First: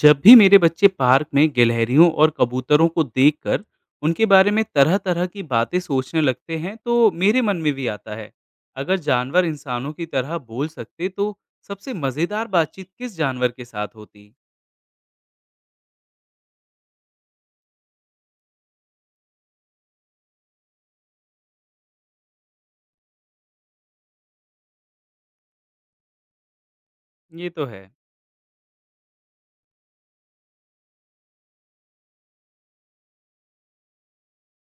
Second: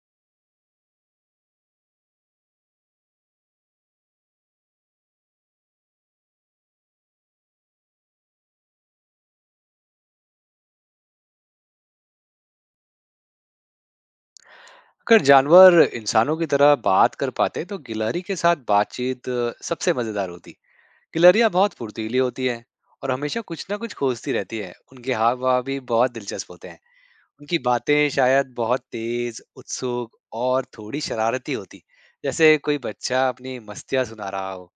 जब भी मेरे बच्चे पार्क में गिलहरियों और कबूतरों को देखकर उनके बारे में तरह तरह की बातें सोचने लगते हैं तो मेरे मन में भी आता है। अगर जानवर इंसानों की तरह बोल सकते तो सबसे मजेदार बातचीत किस जानवर के साथ होती। अगर जानवर इंसानों की तरह बात कर पाते तो गिलहरी के साथ बातचीत सबसे मजेदार होती। गिलहरियाँ बहुत फुर्तीली होती हैं और हमेशा कुछ ना कुछ खोजती रहती है। उनके हाव भाव भी बहुत दिलचस्प होते हैं। ये उनकी तो है। बातें शायद बहुत तेज उत्सुक और थोड़ी शरारती होती, जैसे कोई बच्चा अपनी मस्तियाँ सुना रहा हो।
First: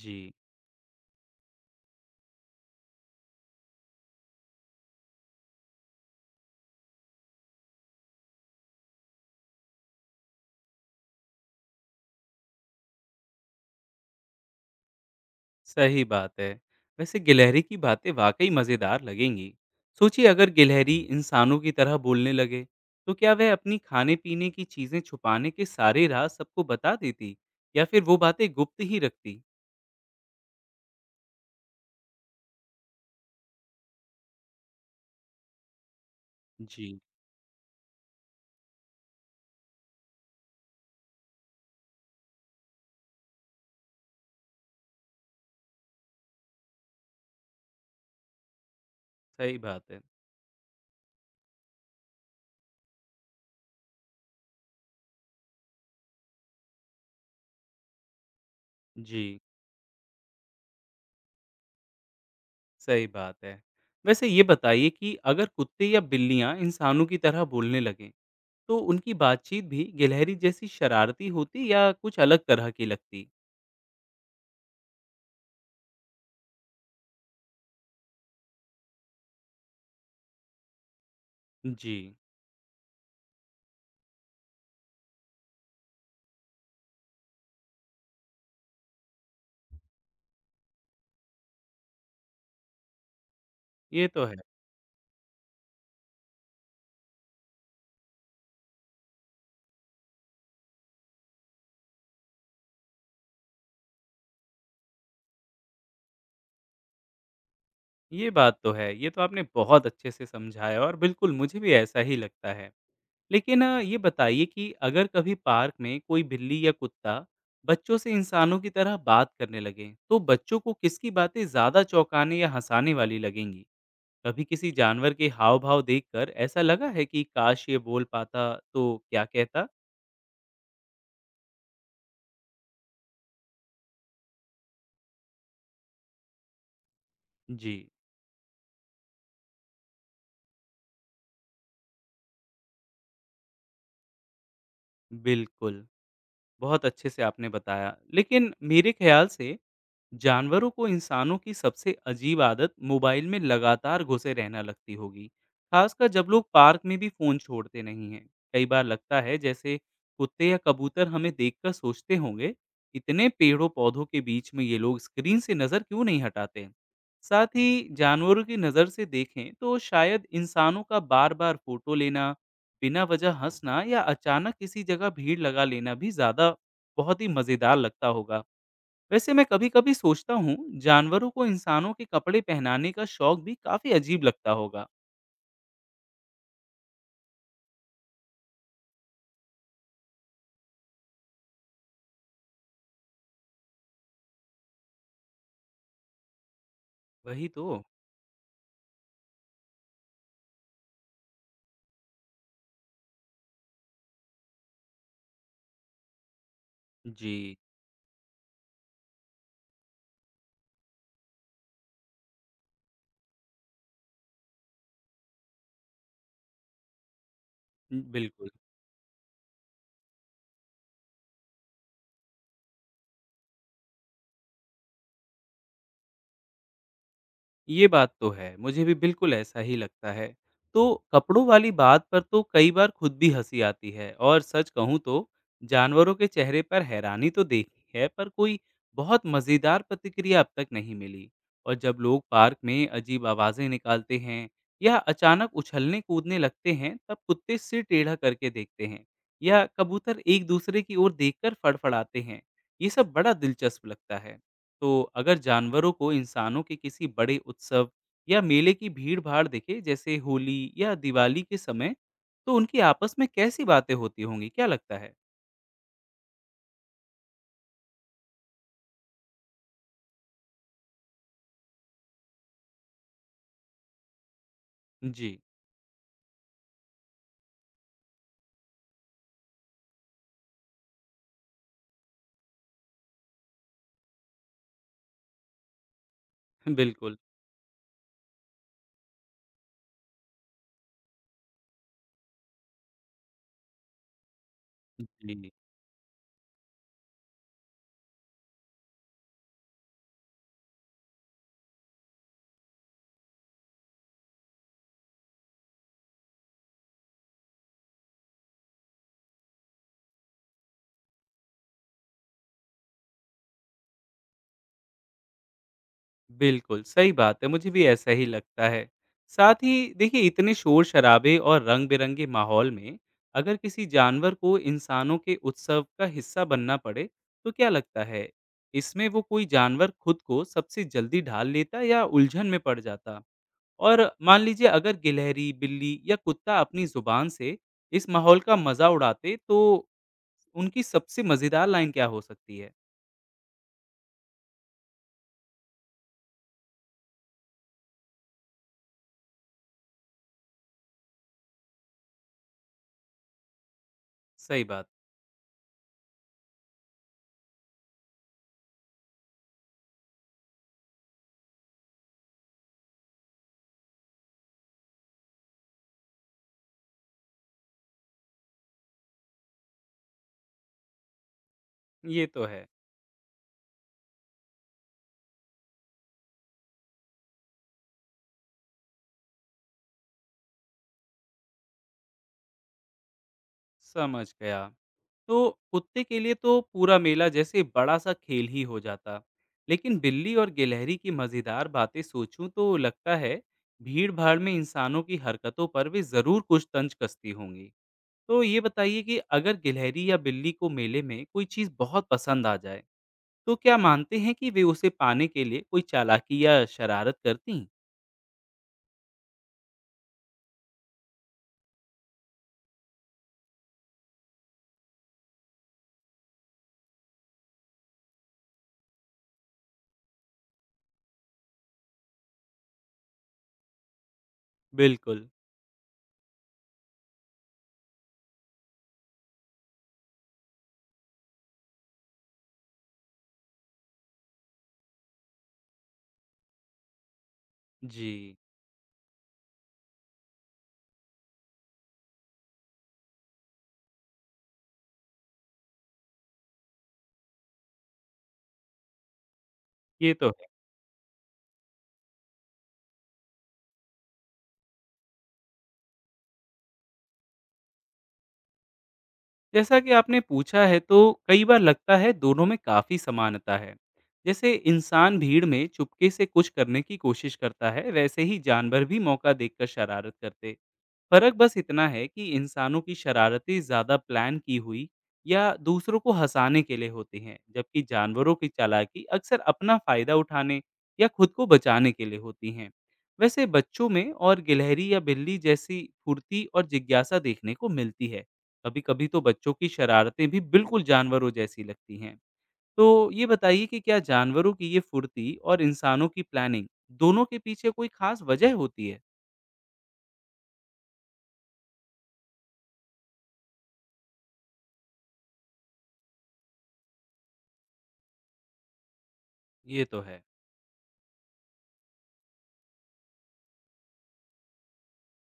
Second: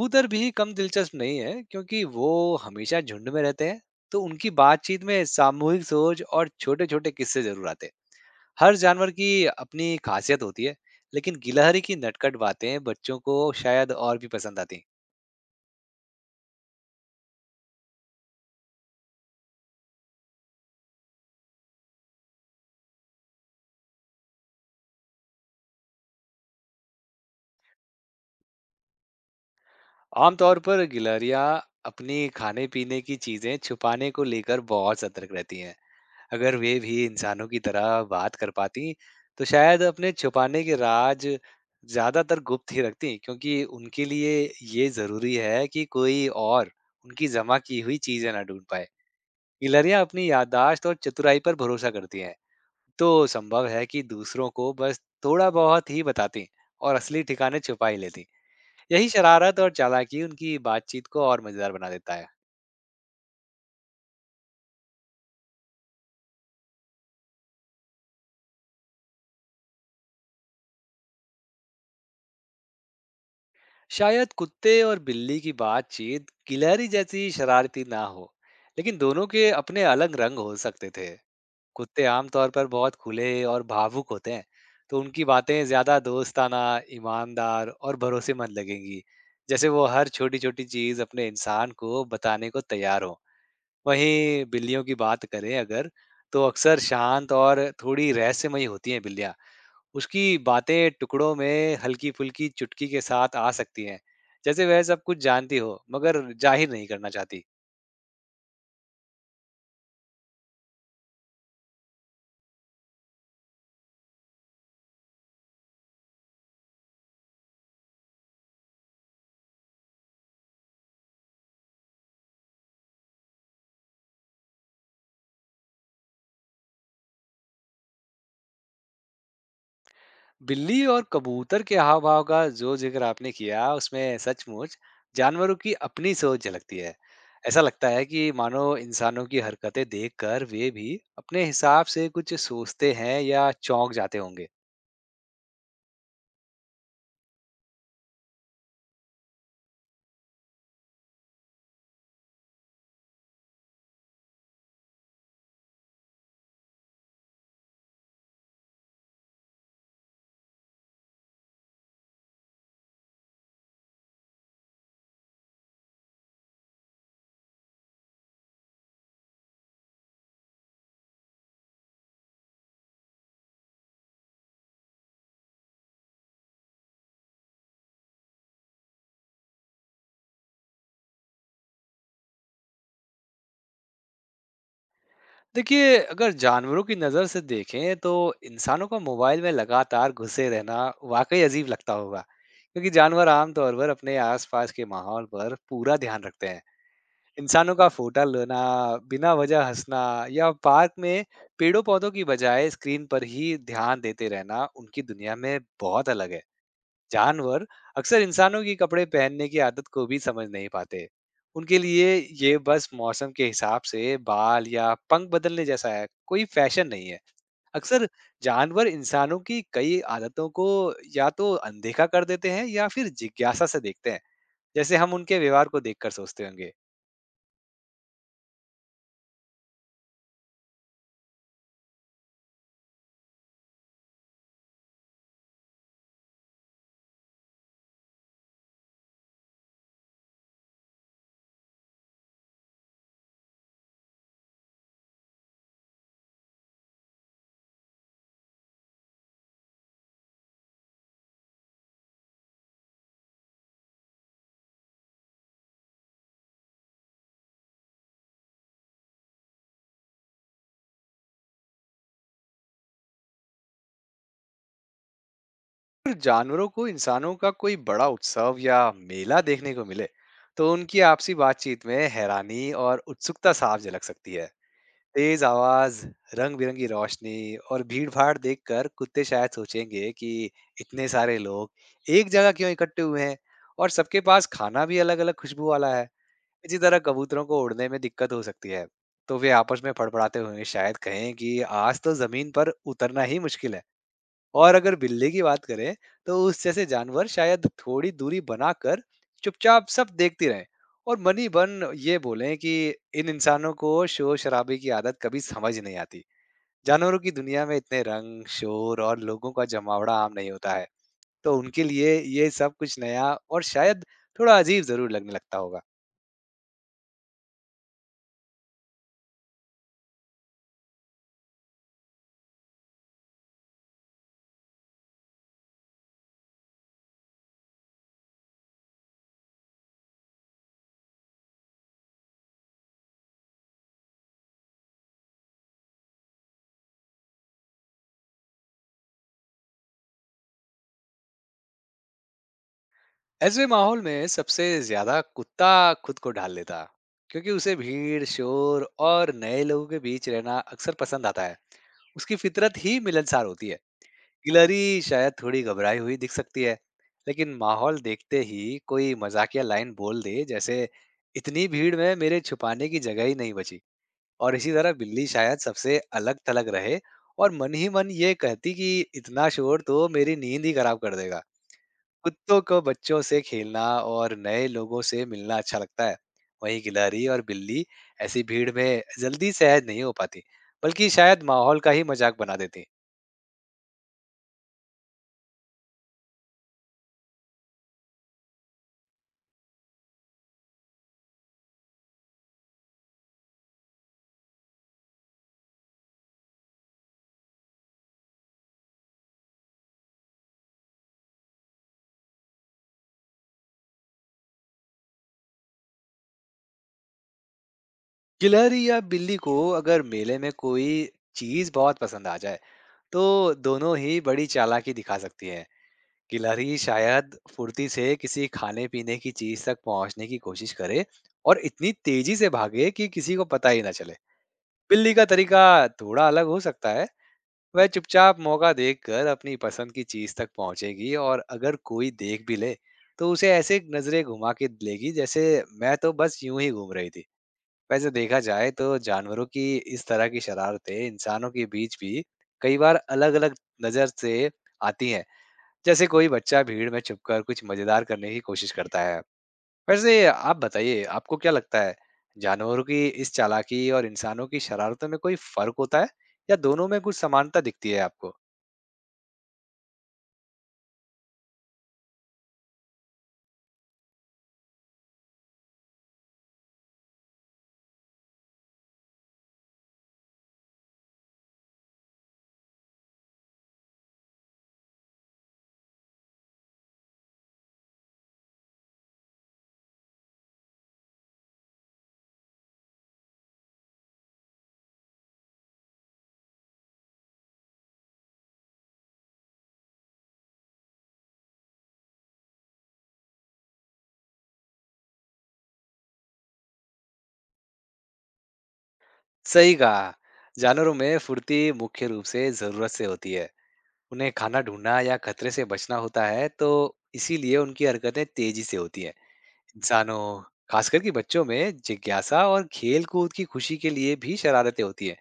जी। भी कम दिलचस्प नहीं है क्योंकि वो हमेशा झुंड में रहते हैं, तो उनकी बातचीत में सामूहिक सोच और छोटे छोटे किस्से जरूर आते हैं। हर जानवर की अपनी खासियत होती है, लेकिन गिलहरी की नटखट बातें बच्चों को शायद और भी पसंद आती हैं। सही बात है। वैसे गिलहरी की बातें वाक़ई मज़ेदार लगेंगी। सोचिए अगर गिलहरी इंसानों की तरह बोलने लगे, तो क्या वह अपनी खाने-पीने की चीज़ें छुपाने के सारे राज़ सबको बता देती या फिर वो बातें गुप्त ही रखती? आमतौर पर गिलहरियां अपनी खाने पीने की चीजें छुपाने को लेकर बहुत सतर्क रहती हैं। अगर वे भी जी, इंसानों की तरह बात कर पाती, तो शायद अपने छुपाने के राज ज्यादातर गुप्त ही रखती, क्योंकि उनके लिए ये जरूरी है कि कोई और उनकी जमा की हुई चीजें ना ढूंढ पाए। सही बात गिलहरियां है। अपनी याददाश्त और चतुराई पर भरोसा करती हैं, तो संभव है कि दूसरों को बस थोड़ा बहुत ही बताती और असली ठिकाने छुपा ही लेती। यही जी, शरारत और चालाकी उनकी बातचीत को और मजेदार बना देता है। सही बात है। वैसे ये बताइए कि अगर कुत्ते या बिल्लियाँ इंसानों की तरह बोलने लगें, तो उनकी बातचीत भी गिलहरी जैसी शरारती होती या कुछ अलग तरह की लगती? शायद कुत्ते और बिल्ली की बातचीत गिलहरी जैसी शरारती ना हो, लेकिन दोनों के अपने अलग रंग हो सकते थे। जी, कुत्ते आमतौर पर बहुत खुले और भावुक होते हैं, तो उनकी बातें ज्यादा दोस्ताना, ईमानदार और भरोसेमंद लगेंगी, जैसे वो हर छोटी छोटी चीज अपने इंसान को बताने को तैयार हो। ये तो है। वहीं बिल्लियों की बात करें अगर, तो अक्सर शांत और थोड़ी रहस्यमयी होती हैं बिल्लियाँ। उसकी बातें टुकड़ों में हल्की फुल्की चुटकी के साथ आ सकती हैं, जैसे वह सब कुछ जानती हो मगर जाहिर नहीं करना चाहती। ये बात तो है, ये तो आपने बहुत अच्छे से समझाया और बिल्कुल मुझे भी ऐसा ही लगता है। लेकिन ये बताइए कि अगर कभी पार्क में कोई बिल्ली या कुत्ता बच्चों से इंसानों की तरह बात करने लगे, तो बच्चों को किसकी बातें ज़्यादा चौंकाने या हँसाने वाली लगेंगी? कभी किसी जानवर के हाव-भाव देखकर ऐसा लगा है कि काश ये बोल पाता तो क्या कहता? बिल्ली और कबूतर के हाव भाव का जो जिक्र आपने किया उसमें सचमुच जानवरों की अपनी सोच झलकती है। ऐसा जी, लगता है कि मानो इंसानों की हरकतें देखकर वे भी अपने हिसाब से कुछ सोचते हैं या चौंक जाते होंगे। बिल्कुल, बहुत अच्छे से आपने बताया। लेकिन मेरे ख्याल से जानवरों को इंसानों की सबसे अजीब आदत मोबाइल में लगातार घुसे रहना लगती होगी। खासकर जब लोग पार्क में भी फोन छोड़ते नहीं हैं। कई बार लगता है जैसे कुत्ते या कबूतर हमें देखकर सोचते होंगे, इतने पेड़ों पौधों के बीच में ये लोग स्क्रीन से नज़र क्यों नहीं हटाते। साथ ही जानवरों की नज़र से देखें तो शायद इंसानों का बार बार फोटो लेना, बिना वजह हंसना या अचानक किसी जगह भीड़ लगा लेना भी ज़्यादा बहुत ही मज़ेदार लगता होगा। वैसे मैं कभी-कभी सोचता हूँ, जानवरों को इंसानों के कपड़े पहनाने का शौक भी काफ़ी अजीब लगता होगा। देखिए, अगर जानवरों की नज़र से देखें तो इंसानों को मोबाइल में लगातार घुसे रहना वाकई अजीब लगता होगा, क्योंकि जानवर आमतौर पर अपने आसपास के माहौल पर पूरा ध्यान रखते हैं। वही इंसानों तो। का फोटा लेना, बिना वजह हंसना या पार्क में पेड़ों पौधों की बजाय स्क्रीन पर ही ध्यान देते रहना उनकी दुनिया में बहुत अलग है। जी, जानवर अक्सर इंसानों की कपड़े पहनने की आदत को भी समझ नहीं पाते। उनके लिए ये बस मौसम के हिसाब से बाल या पंख बदलने जैसा है, कोई फैशन नहीं है। अक्सर बिल्कुल। जानवर इंसानों की कई आदतों को या तो अनदेखा कर देते हैं या फिर जिज्ञासा से देखते हैं, जैसे हम उनके व्यवहार को देखकर सोचते होंगे। ये बात तो है, मुझे भी बिल्कुल ऐसा ही लगता है। तो कपड़ों वाली बात पर तो कई बार खुद भी हँसी आती है और सच कहूँ तो जानवरों के चेहरे पर हैरानी तो देखी है, पर कोई बहुत मज़ेदार प्रतिक्रिया अब तक नहीं मिली। और जब लोग पार्क में अजीब आवाज़ें निकालते हैं या अचानक उछलने-कूदने लगते हैं, तब कुत्ते सिर टेढ़ा करके देखते हैं या कबूतर एक दूसरे की ओर देखकर फड़फड़ाते हैं। ये सब बड़ा दिलचस्प लगता है। तो अगर जानवरों को इंसानों के किसी बड़े उत्सव या मेले की भीड़ भाड़ दिखे जैसे होली या दिवाली के समय, तो उनकी आपस में कैसी बातें होती होंगी क्या लगता है? अगर जानवरों को इंसानों का कोई बड़ा उत्सव या मेला देखने को मिले, तो उनकी आपसी बातचीत में हैरानी और उत्सुकता साफ झलक सकती है। जी। तेज आवाज, रंग-बिरंगी रोशनी और भीड़-भाड़ देखकर कुत्ते शायद सोचेंगे कि इतने सारे लोग एक जगह क्यों इकट्ठे हुए हैं, और सबके पास खाना भी अलग-अलग खुशबू वाला है। इसी तरह बिल्कुल। कबूतरों को उड़ने में दिक्कत हो सकती है। तो वे आपस में फड़फड़ाते हुए शायद कहें कि आज तो जमीन पर उतरना ही मुश्किल है। और अगर बिल्ली की जी। बात करें, तो उस जैसे जानवर शायद थोड़ी दूरी बनाकर चुपचाप सब देखती रहे और मनी बन ये बोले कि इन इंसानों को शोर शराबे की आदत कभी समझ नहीं आती। जानवरों की दुनिया में इतने रंग, शोर और लोगों का जमावड़ा आम नहीं होता है, तो उनके लिए ये सब कुछ नया और शायद थोड़ा अजीब जरूर लगने लगता होगा। बिल्कुल सही बात है, मुझे भी ऐसा ही लगता है। साथ ही देखिए, इतने शोर शराबे और रंग बिरंगे माहौल में अगर किसी जानवर को इंसानों के उत्सव का हिस्सा बनना पड़े तो क्या लगता है, इसमें वो कोई जानवर खुद को सबसे जल्दी ढाल लेता या उलझन में पड़ जाता। और मान लीजिए अगर गिलहरी, बिल्ली या कुत्ता अपनी ज़ुबान से इस माहौल का मज़ा उड़ाते तो उनकी सबसे मज़ेदार लाइन क्या हो सकती है? ऐसे माहौल में सबसे ज्यादा कुत्ता खुद को ढाल लेता, क्योंकि उसे भीड़, शोर और नए लोगों के बीच रहना अक्सर पसंद आता है। उसकी फितरत ही मिलनसार होती है। सही गिलहरी बात, शायद थोड़ी घबराई हुई दिख सकती है, लेकिन माहौल देखते ही कोई मजाकिया लाइन बोल दे, जैसे इतनी भीड़ में मेरे छुपाने की जगह ही नहीं बची। और इसी तरह बिल्ली शायद सबसे अलग थलग रहे और मन ही मन ये कहती कि इतना शोर तो मेरी नींद ही खराब कर देगा। ये तो कुत्तों है। को बच्चों से खेलना और नए लोगों से मिलना अच्छा लगता है। वहीं गिलहरी और बिल्ली ऐसी भीड़ में जल्दी सहज नहीं हो पाती, बल्कि शायद माहौल का ही मजाक बना देती। समझ गया। तो कुत्ते के लिए तो पूरा मेला जैसे बड़ा-सा खेल ही हो जाता। लेकिन बिल्ली और गिलहरी की मज़ेदार बातें सोचूँ तो लगता है भीड़-भाड़ में इंसानों की हरकतों पर वे ज़रूर कुछ तंज कसती होंगी। तो ये बताइए कि अगर गिलहरी या बिल्ली को मेले में कोई चीज़ बहुत पसंद आ जाए, तो क्या मानते हैं कि वे उसे पाने के लिए कोई चालाकी या शरारत करतीं? गिलहरी या बिल्ली को अगर मेले में कोई चीज बहुत पसंद आ जाए, तो दोनों ही बड़ी चालाकी दिखा सकती है। गिलहरी शायद फुर्ती से किसी खाने पीने की चीज तक पहुंचने की कोशिश करे और इतनी तेजी से भागे कि किसी को पता ही ना चले। बिल्ली का बिल्कुल। तरीका थोड़ा अलग हो सकता है। वह चुपचाप मौका देखकर अपनी पसंद की चीज तक पहुंचेगी, और अगर कोई देख भी ले तो उसे ऐसे नजरे घुमा के लेगी, जैसे मैं तो बस यूं ही घूम रही थी। वैसे जी, देखा जाए तो जानवरों की इस तरह की शरारतें इंसानों के बीच भी कई बार अलग अलग नजर से आती हैं, जैसे कोई बच्चा भीड़ में छुपकर कुछ मजेदार करने की कोशिश करता है। ये वैसे तो। आप बताइए, आपको क्या लगता है, जानवरों की इस चालाकी और इंसानों की शरारतों में कोई फर्क होता है या दोनों में कुछ समानता दिखती है आपको? जैसा कि आपने पूछा है तो कई बार लगता है दोनों में काफ़ी समानता है। जैसे इंसान भीड़ में चुपके से कुछ करने की कोशिश करता है, वैसे ही जानवर भी मौका देखकर शरारत करते। फ़र्क बस इतना है कि इंसानों की शरारतें ज़्यादा प्लान की हुई या दूसरों को हंसाने के लिए होती हैं, जबकि जानवरों की चालाकी अक्सर अपना फ़ायदा उठाने या खुद को बचाने के लिए होती हैं। वैसे बच्चों में और गिलहरी या बिल्ली जैसी फुर्ती और जिज्ञासा देखने को मिलती है। कभी-कभी तो बच्चों की शरारतें भी बिल्कुल जानवरों जैसी लगती हैं। तो ये बताइए कि क्या जानवरों की ये फुर्ती और इंसानों की प्लानिंग दोनों के पीछे कोई खास वजह होती है? सही कहा। जानवरों में फुर्ती मुख्य रूप से ज़रूरत से होती है। उन्हें खाना ढूँढना या खतरे से बचना होता है, तो इसीलिए उनकी हरकतें तेज़ी से होती हैं। ये तो है। इंसानों, खासकर कि बच्चों में जिज्ञासा और खेल-कूद की खुशी के लिए भी शरारतें होती हैं।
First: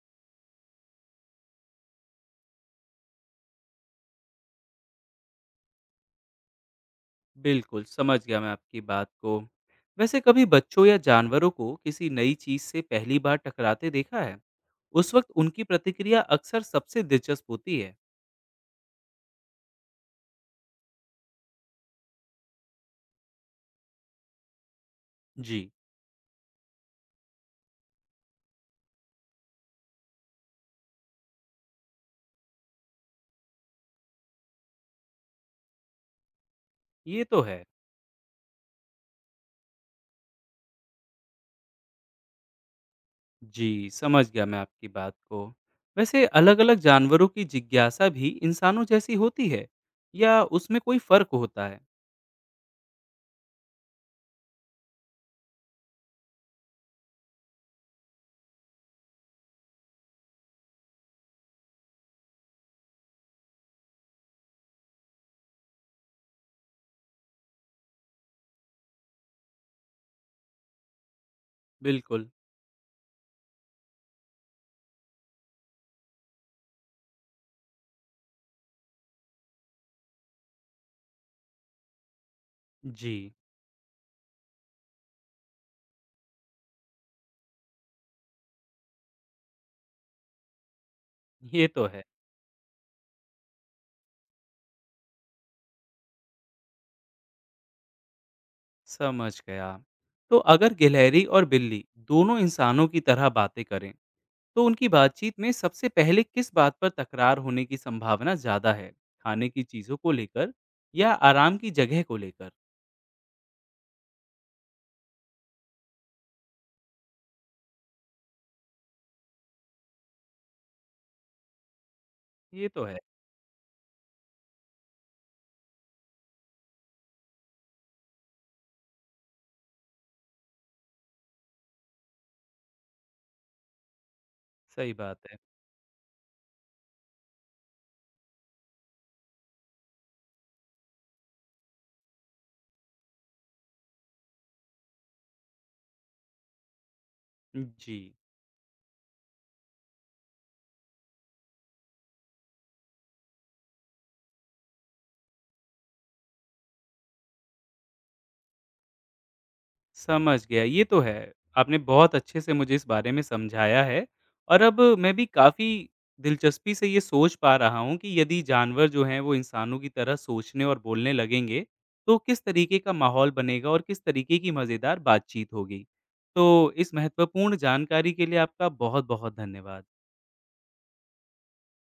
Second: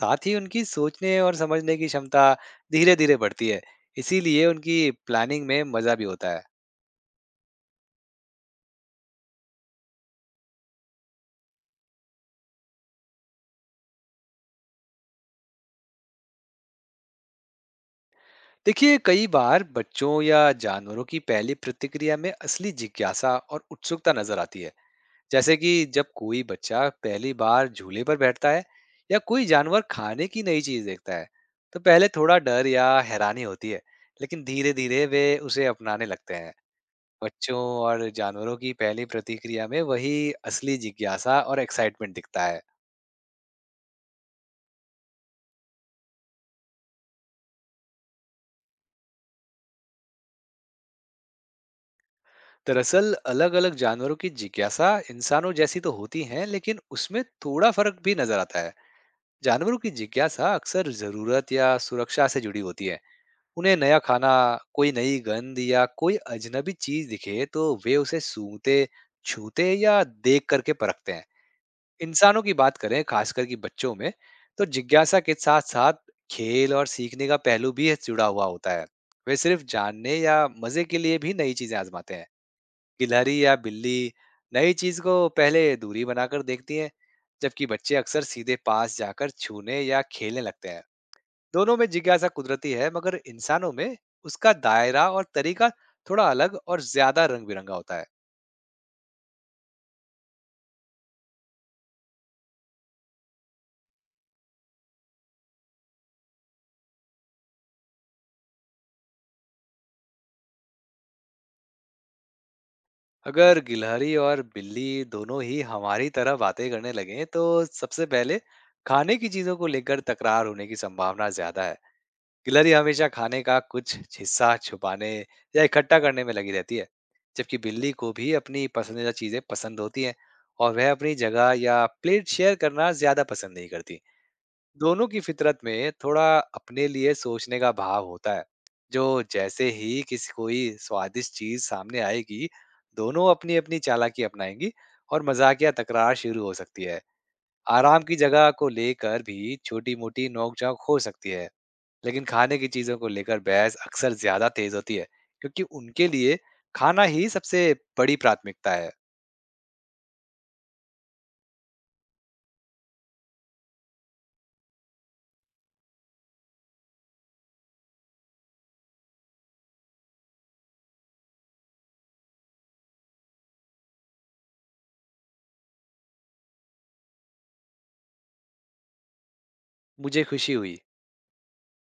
साथ ही उनकी सोचने और समझने की क्षमता धीरे-धीरे बढ़ती है, इसीलिए उनकी प्लानिंग में मज़ा भी होता है। बिल्कुल, समझ गया मैं आपकी बात को। वैसे कभी बच्चों या जानवरों को किसी नई चीज़ से पहली बार टकराते देखा है? उस वक्त उनकी प्रतिक्रिया अक्सर सबसे दिलचस्प होती है। देखिए, कई बार बच्चों या जानवरों की पहली प्रतिक्रिया में असली जिज्ञासा और उत्सुकता नज़र आती है। जैसे जी। कि जब कोई बच्चा पहली बार झूले पर बैठता है या कोई जानवर खाने की नई चीज देखता है, तो पहले थोड़ा डर या हैरानी होती है, लेकिन धीरे धीरे वे उसे अपनाने लगते हैं। ये तो बच्चों है। और जानवरों की पहली प्रतिक्रिया में वही असली जिज्ञासा और एक्साइटमेंट दिखता है। जी, समझ गया मैं आपकी बात को। वैसे अलग-अलग जानवरों की जिज्ञासा भी इंसानों जैसी होती है या उसमें कोई फ़र्क होता है? दरअसल अलग अलग जानवरों की जिज्ञासा इंसानों जैसी तो होती है, लेकिन उसमें थोड़ा फर्क भी नजर आता है। जानवरों की जिज्ञासा अक्सर जरूरत या सुरक्षा से जुड़ी होती है। उन्हें नया खाना, कोई नई गंध या कोई अजनबी चीज दिखे तो वे उसे सूंघते, छूते या देख करके परखते हैं। बिल्कुल। इंसानों की बात करें, खासकर कि बच्चों में, तो जिज्ञासा के साथ-साथ खेल और सीखने का पहलू भी इससे जुड़ा हुआ होता है। वे सिर्फ जानने या मजे के लिए भी नई चीजें आजमाते हैं। जी, गिलहरी या बिल्ली नई चीज को पहले दूरी बनाकर देखती है, जबकि बच्चे अक्सर सीधे पास जाकर छूने या खेलने लगते हैं। ये दोनों तो में है। जिज्ञासा कुदरती है, मगर इंसानों में उसका दायरा और तरीका थोड़ा अलग और ज्यादा रंग बिरंगा होता है। समझ गया। तो अगर गिलहरी और बिल्ली दोनों इंसानों की तरह बातें करें, तो उनकी बातचीत में सबसे पहले किस बात पर तकरार होने की संभावना ज़्यादा है? खाने की चीज़ों को लेकर या आराम की जगह को लेकर? अगर गिलहरी और बिल्ली दोनों ही हमारी तरह बातें करने लगे, तो सबसे पहले खाने की चीजों को लेकर तकरार होने की संभावना ज्यादा है। ये गिलहरी तो है, हमेशा खाने का कुछ हिस्सा छुपाने या इकट्ठा करने में लगी रहती है, जबकि बिल्ली को भी अपनी पसंदीदा चीजें पसंद होती हैं और वह अपनी जगह या प्लेट शेयर करना ज्यादा पसंद नहीं करती। सही दोनों की बात है। फितरत में थोड़ा अपने लिए सोचने का भाव होता है, जो जैसे ही किसी कोई स्वादिष्ट चीज सामने आएगी, दोनों अपनी अपनी चालाकी अपनाएंगी और मजाकिया तकरार शुरू हो सकती है। जी। आराम की जगह को लेकर भी छोटी मोटी नोकझोंक हो सकती है, लेकिन खाने की चीजों को लेकर बहस अक्सर ज्यादा तेज होती है, क्योंकि उनके लिए खाना ही सबसे बड़ी प्राथमिकता है। समझ गया, ये तो है। आपने बहुत अच्छे से मुझे इस बारे में समझाया है और अब मैं भी काफ़ी दिलचस्पी से ये सोच पा रहा हूँ कि यदि जानवर जो हैं वो इंसानों की तरह सोचने और बोलने लगेंगे, तो किस तरीके का माहौल बनेगा और किस तरीके की मज़ेदार बातचीत होगी। तो इस महत्वपूर्ण जानकारी के लिए आपका बहुत-बहुत धन्यवाद। मुझे खुशी हुई।